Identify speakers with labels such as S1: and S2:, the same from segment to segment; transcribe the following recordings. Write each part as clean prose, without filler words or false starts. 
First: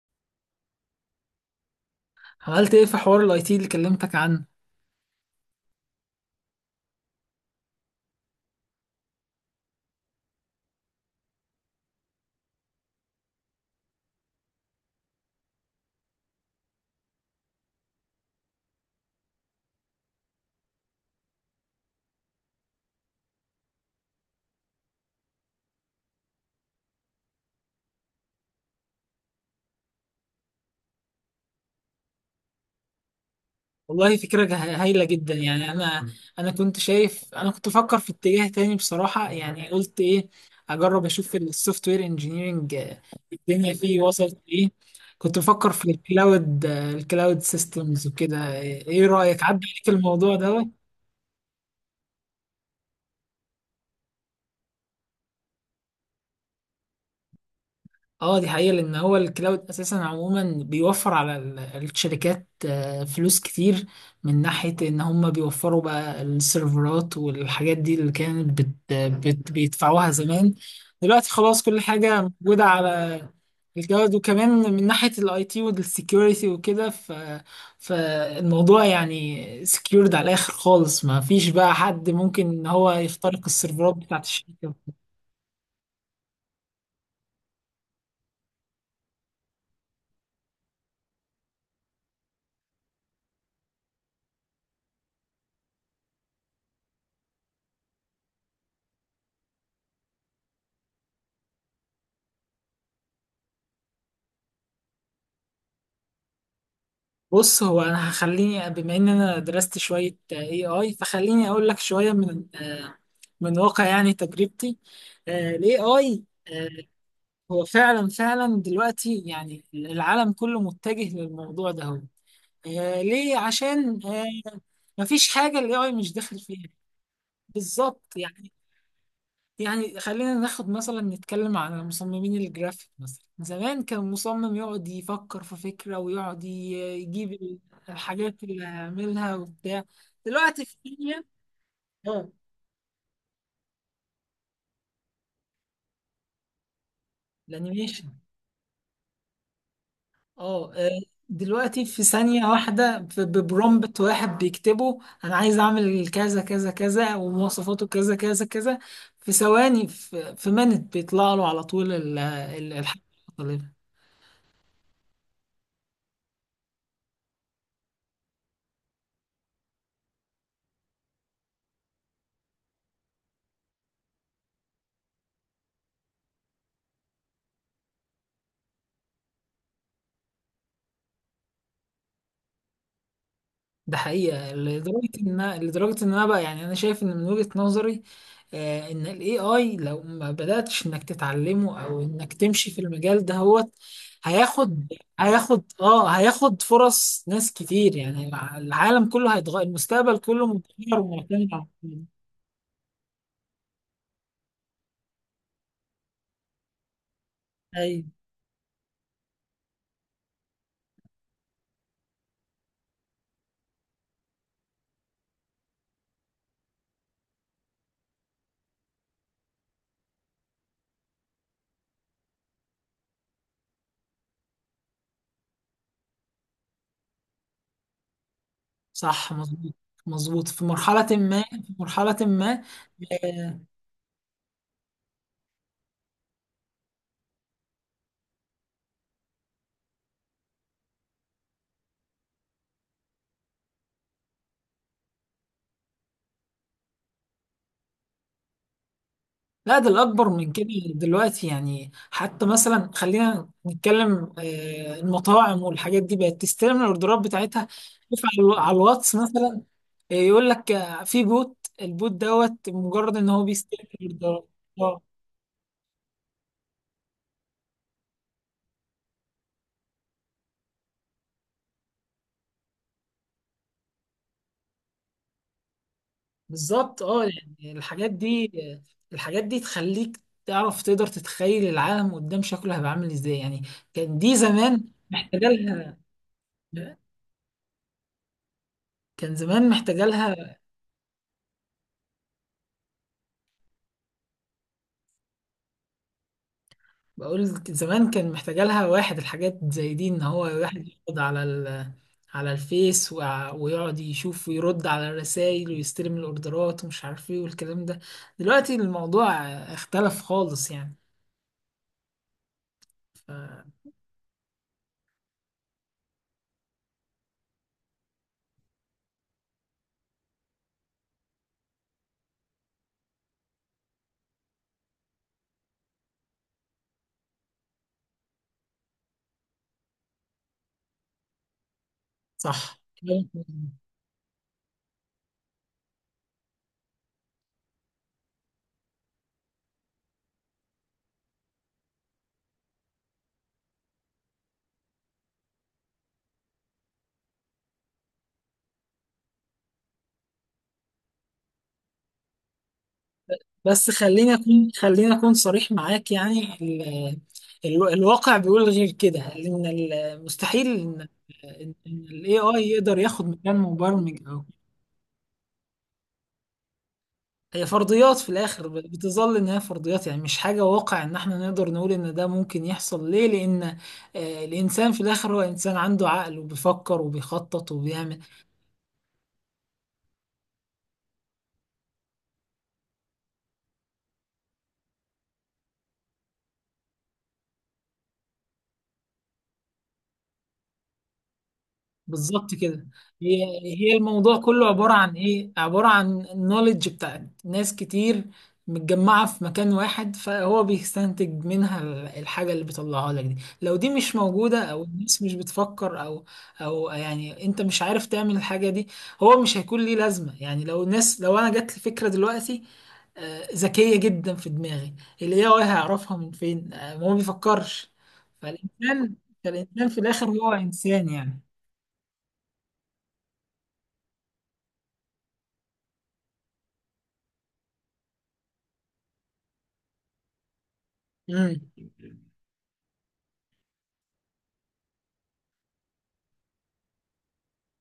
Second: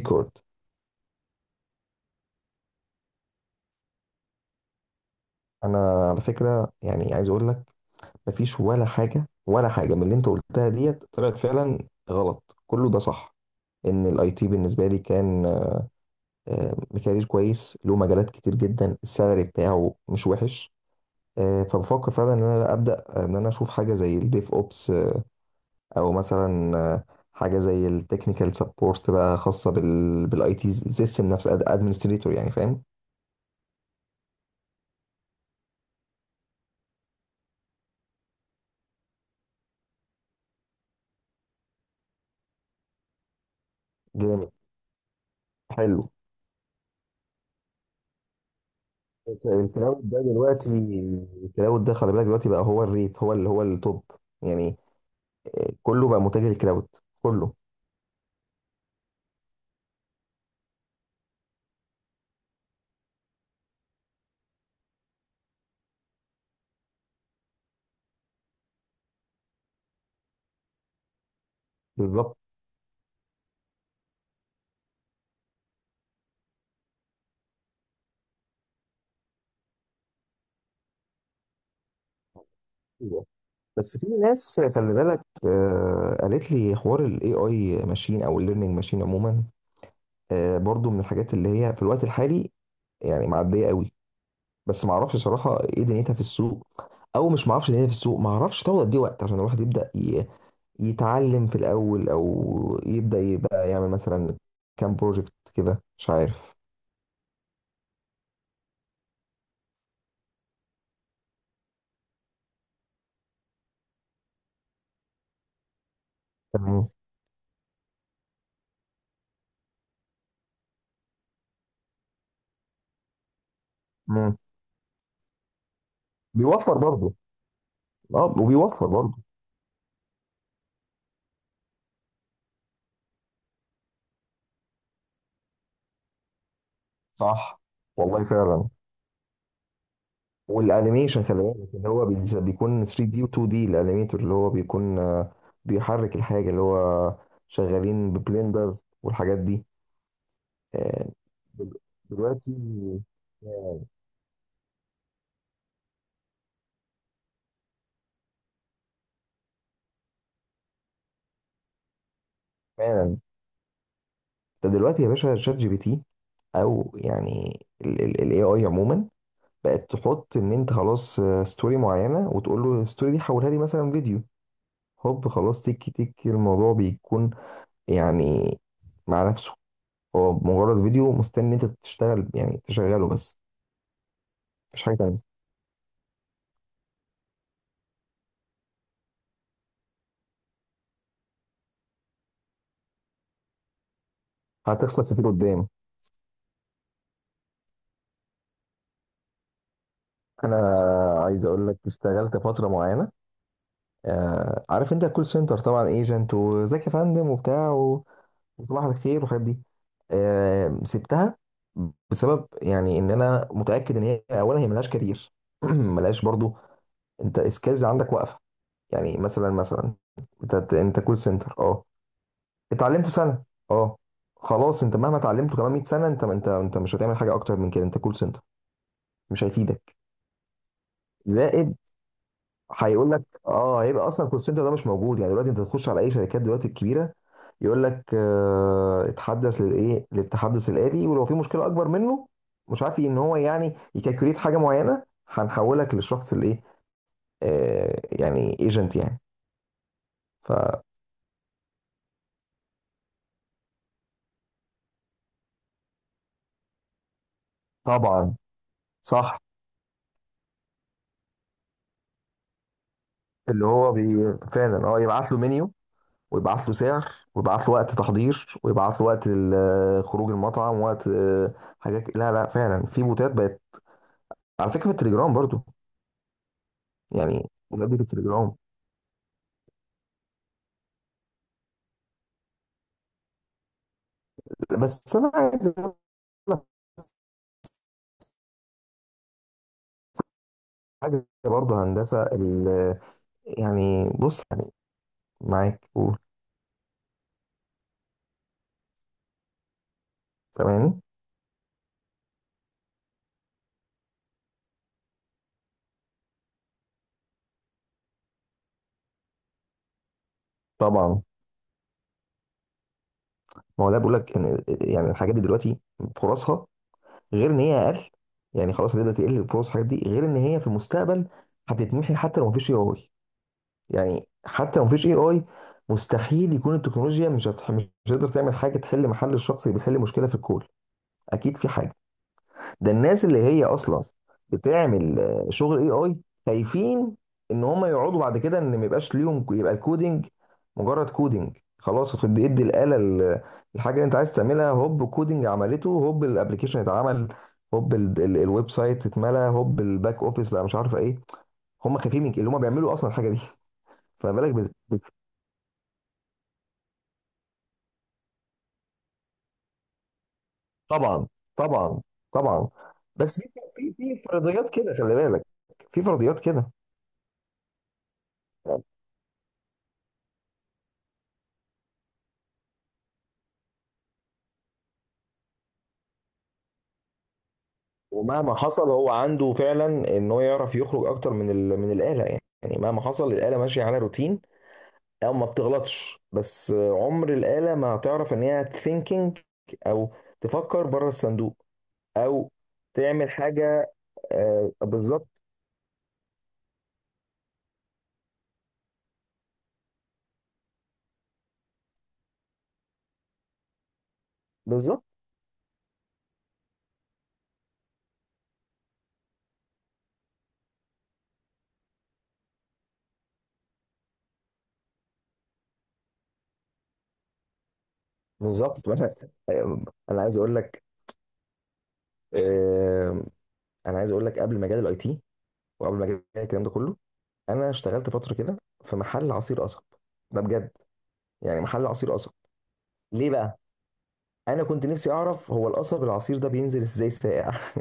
S1: ريكورد.
S2: عملت ايه في حوار الاي تي اللي كلمتك عنه؟
S1: انا على فكره، يعني عايز اقول لك، مفيش ولا حاجه ولا حاجه من اللي انت قلتها ديت طلعت فعلا غلط، كله ده صح. ان الاي تي بالنسبه لي كان آه، كارير كويس، له مجالات كتير جدا، السالري بتاعه مش وحش. فبفكر فعلا ان انا ابدا، ان انا اشوف حاجه زي الديف اوبس، او مثلا حاجه زي التكنيكال سبورت بقى، خاصه بالاي تي سيستم نفسه، ادمنستريتور، يعني فاهم.
S2: والله فكرة هايلة جدا. يعني انا كنت شايف، انا كنت بفكر في اتجاه تاني بصراحة. يعني قلت ايه، اجرب اشوف السوفت وير انجينيرنج، الدنيا فيه وصلت
S1: جامد.
S2: ايه. كنت بفكر في
S1: حلو.
S2: الكلاود، الكلاود سيستمز وكده. ايه رأيك، عدى عليك
S1: الكلاود ده
S2: الموضوع ده؟
S1: دلوقتي، الكلاود ده خلي بالك، دلوقتي بقى هو الريت، هو اللي هو التوب، يعني كله بقى متجه للكلاود، كله.
S2: اه، دي حقيقة، لأن هو الكلاود أساسا عموما بيوفر على الشركات فلوس كتير، من ناحية إن هم بيوفروا بقى السيرفرات والحاجات دي اللي كانت بت بيدفعوها زمان. دلوقتي خلاص كل حاجة
S1: بالظبط
S2: موجودة على الكلاود. وكمان من ناحية الاي تي والسكيورتي وكده. فالموضوع يعني سكيورد على الآخر خالص، ما فيش بقى حد ممكن إن هو
S1: كده.
S2: يخترق السيرفرات
S1: بس في
S2: بتاعت
S1: ناس
S2: الشركة.
S1: خلي بالك، قالت لي حوار الاي اي ماشين او الليرنينج ماشين عموما، برضو من الحاجات اللي هي في الوقت الحالي، يعني معديه قوي. بس ما اعرفش صراحه ايه دنيتها في السوق، او مش ما اعرفش دنيتها في السوق، ما اعرفش تاخد قد ايه وقت عشان الواحد يبدا يتعلم في الأول، أو يبدأ يبقى يعمل مثلا كام بروجكت كده، مش عارف.
S2: بص، هو انا هخليني، بما ان انا درست شويه اي اي، فخليني اقول لك شويه من من واقع يعني تجربتي. الاي اي
S1: تمام.
S2: هو فعلا فعلا دلوقتي يعني العالم كله متجه للموضوع ده. هو ليه؟ عشان
S1: مم.
S2: مفيش حاجه الاي اي مش داخل فيها.
S1: بيوفر برضه.
S2: بالظبط
S1: اه،
S2: يعني.
S1: وبيوفر برضه.
S2: يعني خلينا ناخد مثلا، نتكلم على مصممين الجرافيك مثلا. زمان كان مصمم يقعد يفكر في فكرة ويقعد يجيب
S1: صح. والله
S2: الحاجات اللي
S1: فعلا.
S2: هيعملها وبتاع. دلوقتي في
S1: والانيميشن
S2: ثانية.
S1: خلي بالك، اللي هو
S2: اه،
S1: بيكون 3 دي و 2 دي، الانيميتور اللي هو بيكون بيحرك الحاجة، اللي هو
S2: الانيميشن.
S1: شغالين ببلندر، والحاجات دي.
S2: اه
S1: آه، دل-
S2: دلوقتي في ثانية
S1: دلوقتي،
S2: واحدة
S1: فعلا
S2: ببرومبت واحد بيكتبه، أنا عايز أعمل كذا كذا كذا ومواصفاته كذا كذا كذا. في ثواني، في منت بيطلع له على طول الحاجة
S1: فعلا.
S2: اللي طالبها.
S1: ده دلوقتي يا باشا، شات جي بي تي، او يعني الاي اي عموما، بقت تحط ان انت خلاص، ستوري معينه، وتقول له الستوري دي حولها لي مثلا فيديو، هوب خلاص تك تك الموضوع بيكون، يعني، مع نفسه، هو مجرد فيديو مستني انت تشتغل، يعني تشغله بس.
S2: ده حقيقة،
S1: مفيش حاجه
S2: لدرجة
S1: تانيه.
S2: ان انا بقى يعني انا شايف ان من وجهة نظري، ان الاي اي لو ما بدأتش انك تتعلمه او انك تمشي في المجال ده، هو هياخد
S1: هتخسر كتير قدام.
S2: هياخد فرص ناس كتير يعني. العالم كله هيتغير، المستقبل كله
S1: انا
S2: متغير
S1: عايز
S2: ومعتمد على
S1: اقول لك، اشتغلت فتره معينه، آه، عارف انت الكول سنتر طبعا، ايجنت وزكي فندم وبتاع،
S2: اي.
S1: صباح الخير والحاجات دي. سبتها بسبب، يعني، ان انا متاكد ان هي اولا هي ملهاش كارير ملهاش برضو انت سكيلز عندك واقفه، يعني، مثلا مثلا، انت كول سنتر، اه، اتعلمته سنه، اه، خلاص انت مهما اتعلمته كمان 100 سنه، انت مش هتعمل حاجه اكتر من كده، انت كول سنتر،
S2: صح،
S1: مش
S2: مظبوط.
S1: هيفيدك.
S2: مظبوط في مرحلة ما، في
S1: زائد
S2: مرحلة ما.
S1: هيقول لك،
S2: آه،
S1: اه، هيبقى اصلا الكول سنتر ده مش موجود. يعني دلوقتي انت تخش على اي شركات دلوقتي الكبيره، يقول لك آه اتحدث للايه، للتحدث الآلي، ولو في مشكله اكبر منه، مش عارف ان هو يعني يكالكوليت حاجه معينه، هنحولك للشخص الايه، آه، يعني ايجنت يعني.
S2: لا، ده الأكبر من كده. دلوقتي يعني حتى مثلا، خلينا نتكلم، المطاعم والحاجات دي بقت تستلم الأوردرات بتاعتها. شوف
S1: فطبعا.
S2: على الواتس
S1: صح.
S2: مثلا. يقول لك في بوت، البوت دوت مجرد إن هو
S1: اللي
S2: بيستلم
S1: هو بي
S2: الأوردرات.
S1: فعلا اه،
S2: اه،
S1: يبعت له منيو، ويبعت له سعر، ويبعت له وقت تحضير، ويبعت له وقت خروج المطعم، وقت آه، حاجات. لا لا فعلا، في بوتات بقت، على فكره، في التليجرام برضو.
S2: بالظبط. اه
S1: يعني
S2: يعني
S1: ولادة
S2: الحاجات دي،
S1: العمر.
S2: الحاجات دي تخليك تعرف تقدر تتخيل العالم قدام شكله هيبقى عامل ازاي يعني. كان دي زمان
S1: بس انا
S2: محتاجة
S1: عايز اقول
S2: لها،
S1: لك
S2: كان زمان محتاجة لها.
S1: حاجه برضه، هندسه يعني، بص، يعني، معاك، قول،
S2: بقول زمان كان محتاجة لها واحد، الحاجات زي دي ان هو واحد
S1: سامعني.
S2: يقعد على على الفيس، ويقعد يشوف ويرد على الرسائل ويستلم الاوردرات ومش عارف ايه والكلام ده. دلوقتي الموضوع اختلف خالص يعني.
S1: طبعا.
S2: ف-
S1: ما هو ده بيقول لك ان يعني الحاجات دي دلوقتي فرصها، غير ان هي اقل، يعني خلاص هتبدا تقل فرص الحاجات دي، غير ان هي في المستقبل هتتمحي. حتى لو مفيش اي اي، يعني حتى لو مفيش اي اي، مستحيل يكون التكنولوجيا مش هتقدر تعمل حاجه تحل محل الشخص اللي بيحل مشكله في الكون. اكيد في حاجه.
S2: صح.
S1: ده الناس اللي هي اصلا بتعمل شغل اي اي خايفين ان هم يقعدوا بعد كده ان ما يبقاش ليهم يبقى الكودينج مجرد كودينج خلاص، هتدي الاله الحاجه اللي انت عايز تعملها، هوب كودينج عملته، هوب الابلكيشن اتعمل، هوب الويب سايت اتملى، هوب الباك اوفيس، بقى مش عارف ايه. هم خايفين من اللي هم بيعملوا اصلا الحاجه دي.
S2: بس
S1: فما بالك
S2: خليني اكون صريح معاك. يعني الواقع بيقول غير كده، ان مستحيل ان
S1: طبعا. طبعا.
S2: الاي اي
S1: طبعا.
S2: يقدر ياخد
S1: بس في،
S2: مكان
S1: في
S2: مبرمج.
S1: في فرضيات كده خلي بالك، في فرضيات كده.
S2: هي فرضيات، في الاخر بتظل ان هي فرضيات. يعني مش حاجه واقع ان احنا نقدر نقول ان ده ممكن يحصل. ليه؟ لان الانسان في الاخر هو انسان، عنده عقل وبيفكر وبيخطط وبيعمل.
S1: ومهما حصل، هو عنده فعلا ان هو يعرف يخرج اكتر من من الاله. يعني، يعني، مهما حصل الاله ماشيه على روتين، او ما بتغلطش، بس عمر الاله ما هتعرف ان هي ثينكينج، او تفكر بره الصندوق، او
S2: بالظبط كده.
S1: تعمل
S2: هي
S1: حاجه.
S2: هي الموضوع كله عبارة عن
S1: بالظبط.
S2: ايه؟ عبارة عن النوليدج بتاعت ناس كتير متجمعة في مكان واحد، فهو بيستنتج منها الحاجة اللي بيطلعها لك دي. لو دي مش موجودة او
S1: بالظبط.
S2: الناس مش بتفكر، او يعني انت مش عارف تعمل الحاجة دي، هو مش هيكون ليه لازمة. يعني لو الناس، لو انا جات لي فكرة دلوقتي ذكية جدا في دماغي، اللي هي هيعرفها من فين؟ ما هو بيفكرش.
S1: بالظبط. مثلا.
S2: فالإنسان
S1: آه،
S2: فالإنسان في
S1: انا
S2: الآخر
S1: عايز
S2: هو
S1: اقول لك،
S2: إنسان يعني.
S1: آه، انا عايز اقول لك، قبل مجال الاي تي، وقبل مجال الكلام ده كله، انا اشتغلت فتره كده في محل عصير قصب، ده بجد.
S2: مم.
S1: يعني محل عصير قصب، ليه بقى؟ انا كنت نفسي اعرف هو القصب، العصير ده بينزل ازاي ساقع.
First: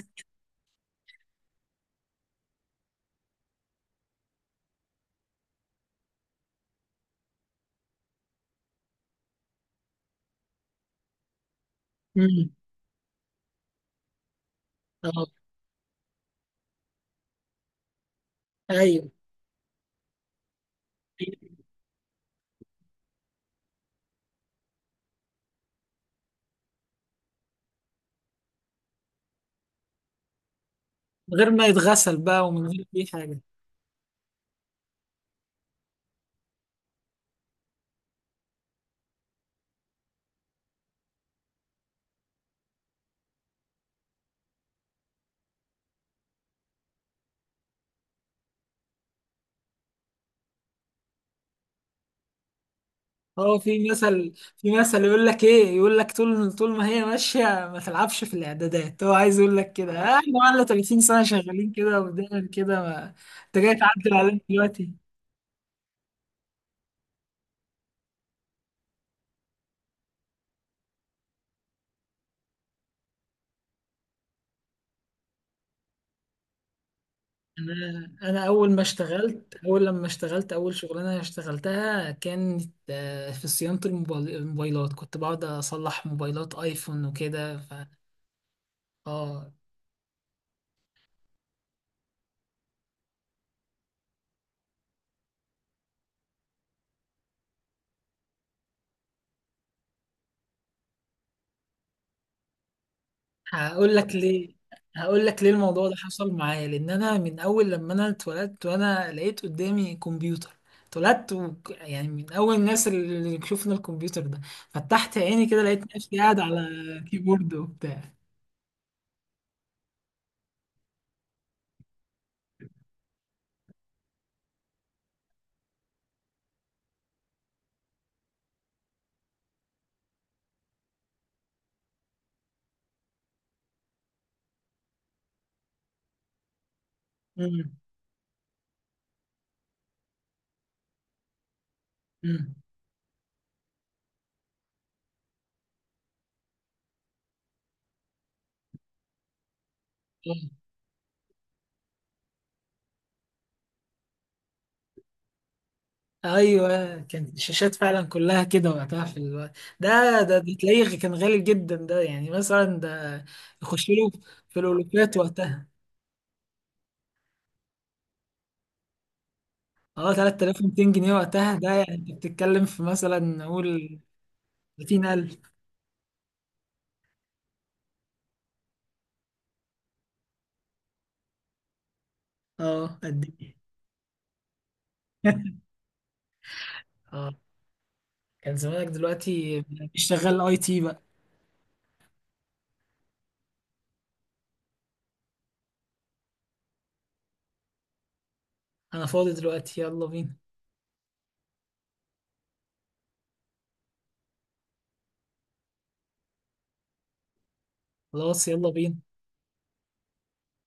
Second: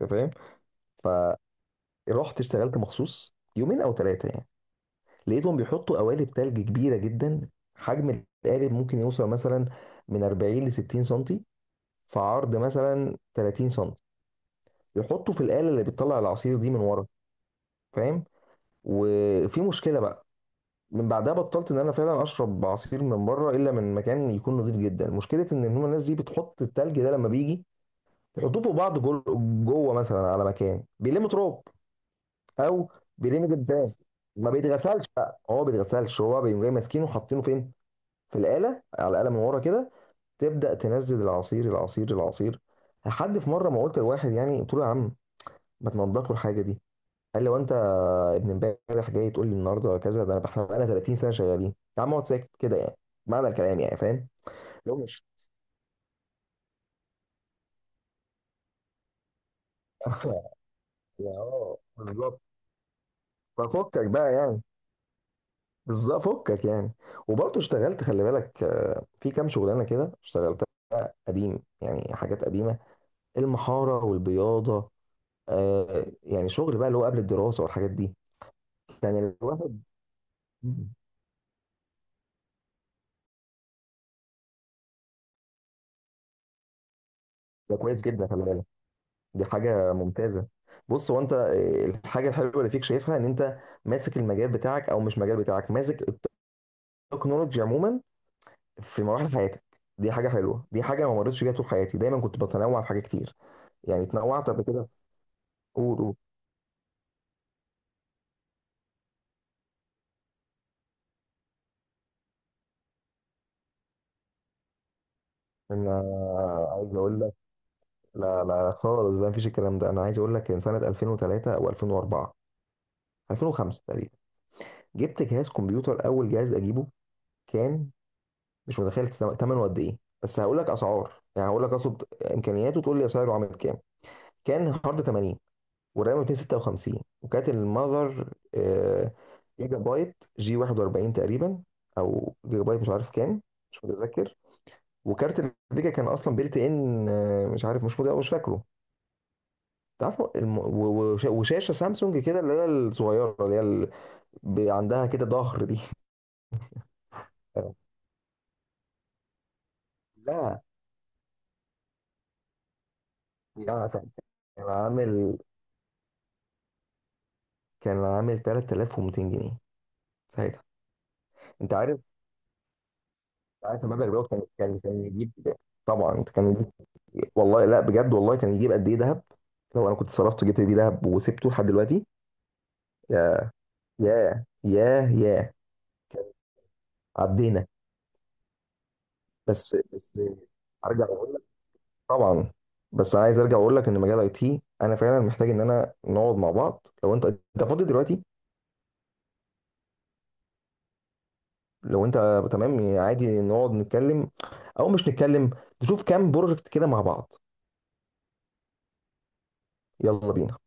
S1: انت فاهم؟ فرحت اشتغلت مخصوص يومين او ثلاثه، يعني لقيتهم بيحطوا قوالب تلج كبيره جدا. حجم القالب ممكن يوصل مثلا من 40 ل 60 سنتي، في
S2: امم.
S1: عرض مثلا 30 سنتي،
S2: اه.
S1: يحطوا في الآلة اللي بتطلع العصير دي من ورا، فاهم؟
S2: ايوه.
S1: وفي مشكله بقى. من بعدها بطلت ان انا فعلا اشرب عصير من بره، الا من مكان يكون نظيف جدا. مشكله ان هم الناس دي بتحط التلج ده لما بيجي يحطوه فوق بعض، جوه مثلا على مكان بيلموا
S2: من غير
S1: تراب،
S2: ما يتغسل بقى ومن غير
S1: او
S2: اي حاجه.
S1: بيلموا جدران، ما بيتغسلش بقى، هو ما بيتغسلش، هو بيقوم جاي ماسكينه وحاطينه فين؟ في الآلة، على الآلة من ورا كده، تبدأ تنزل العصير العصير العصير. لحد في مرة ما قلت لواحد، يعني قلت له يا عم ما تنضفوا الحاجة دي. قال لي وانت ابن امبارح جاي تقول لي النهارده ولا كذا؟ ده انا احنا بقالنا 30 سنة شغالين، يا عم اقعد ساكت كده يعني. معنى
S2: هو
S1: الكلام يعني، فاهم؟
S2: في
S1: لو
S2: مثل
S1: مش
S2: يقول لك ايه، يقول لك طول طول ما هي ماشيه ما تلعبش في الاعدادات. هو عايز يقول لك كده، احنا بقالنا 30 سنه
S1: يا
S2: شغالين
S1: اه
S2: كده
S1: بالظبط،
S2: ودايما كده ما... انت جاي
S1: ففكك
S2: تعدل
S1: بقى
S2: علينا
S1: يعني،
S2: دلوقتي.
S1: بالظبط، فكك يعني. وبرضه اشتغلت خلي بالك، في كام شغلانه كده اشتغلتها، قديم يعني، حاجات قديمه، المحاره والبياضه، يعني شغل بقى اللي هو قبل الدراسه
S2: انا
S1: والحاجات دي.
S2: انا اول ما
S1: كان
S2: اشتغلت
S1: الواحد،
S2: اول لما اشتغلت اول شغلانه اشتغلتها كانت في صيانه الموبايلات. كنت بقعد اصلح موبايلات ايفون وكده. ف
S1: ده كويس جدا خلي بالك. دي
S2: اه
S1: حاجه ممتازه. بص، هو انت الحاجه الحلوه اللي فيك شايفها، ان انت ماسك المجال بتاعك، او مش مجال بتاعك، ماسك التكنولوجيا عموما في مراحل حياتك، دي حاجه حلوه، دي حاجه ما مرتش بيها طول حياتي، دايما كنت بتنوع في حاجات كتير.
S2: هقول
S1: يعني
S2: لك
S1: اتنوعت
S2: ليه
S1: قبل كده في،
S2: هقول لك ليه الموضوع ده
S1: قول قول.
S2: حصل معايا. لان انا من اول لما انا اتولدت وانا لقيت قدامي كمبيوتر. يعني من اول الناس اللي شفنا الكمبيوتر ده. فتحت عيني كده لقيت
S1: انا
S2: نفسي قاعد على
S1: عايز اقول لك،
S2: كيبورد وبتاع.
S1: لا لا خالص بقى، مفيش الكلام ده. انا عايز اقول لك ان سنه 2003 او 2004 2005 تقريبا، جبت جهاز كمبيوتر، اول جهاز اجيبه، كان مش متخيل ثمنه قد ايه. بس هقول لك اسعار، يعني هقول لك اقصد امكانياته، تقول لي اسعاره عامل كام. كان هارد 80، والرام 256، وكانت
S2: امم.
S1: المذر جيجا بايت جي 41 تقريبا، او
S2: امم.
S1: جيجا بايت مش عارف كام، مش متذكر. وكارت الفيجا كان اصلا بيلت ان، مش عارف، مش فاكره. وشاشه سامسونج كده، اللي هي الصغيره، اللي هي عندها كده ظهر دي.
S2: ايوه. كانت الشاشات فعلا كلها كده وقتها في الوقت ده. ده
S1: لا
S2: تلاقيه كان غالي جدا. ده يعني مثلا ده
S1: يعني،
S2: يخش له في الالوفات
S1: عامل
S2: وقتها.
S1: كان عامل 3200 جنيه
S2: اه،
S1: ساعتها.
S2: 3200 جنيه وقتها، ده
S1: انت
S2: يعني
S1: عارف،
S2: انت بتتكلم في مثلا
S1: عارف
S2: نقول
S1: المبلغ ده كان يجيب؟
S2: 30,000.
S1: طبعا كان يجيب. والله لا بجد، والله كان يجيب قد ايه ذهب. لو انا كنت صرفت جبت بيه ذهب وسبته لحد دلوقتي،
S2: اه، قد
S1: يا
S2: ايه!
S1: يا يا يا. كان
S2: اه
S1: عدينا.
S2: كان زمانك دلوقتي
S1: بس
S2: مش
S1: بس،
S2: شغال اي تي بقى.
S1: ارجع اقول. طبعا. بس انا عايز ارجع واقول لك، ان مجال اي تي انا فعلا محتاج ان انا نقعد مع بعض، لو انت فاضي دلوقتي.
S2: انا فاضي دلوقتي، يلا بينا.
S1: لو انت تمام، يعني عادي نقعد نتكلم، او مش نتكلم، نشوف كام بروجكت كده مع بعض.
S2: خلاص، يلا بينا.
S1: يلا بينا.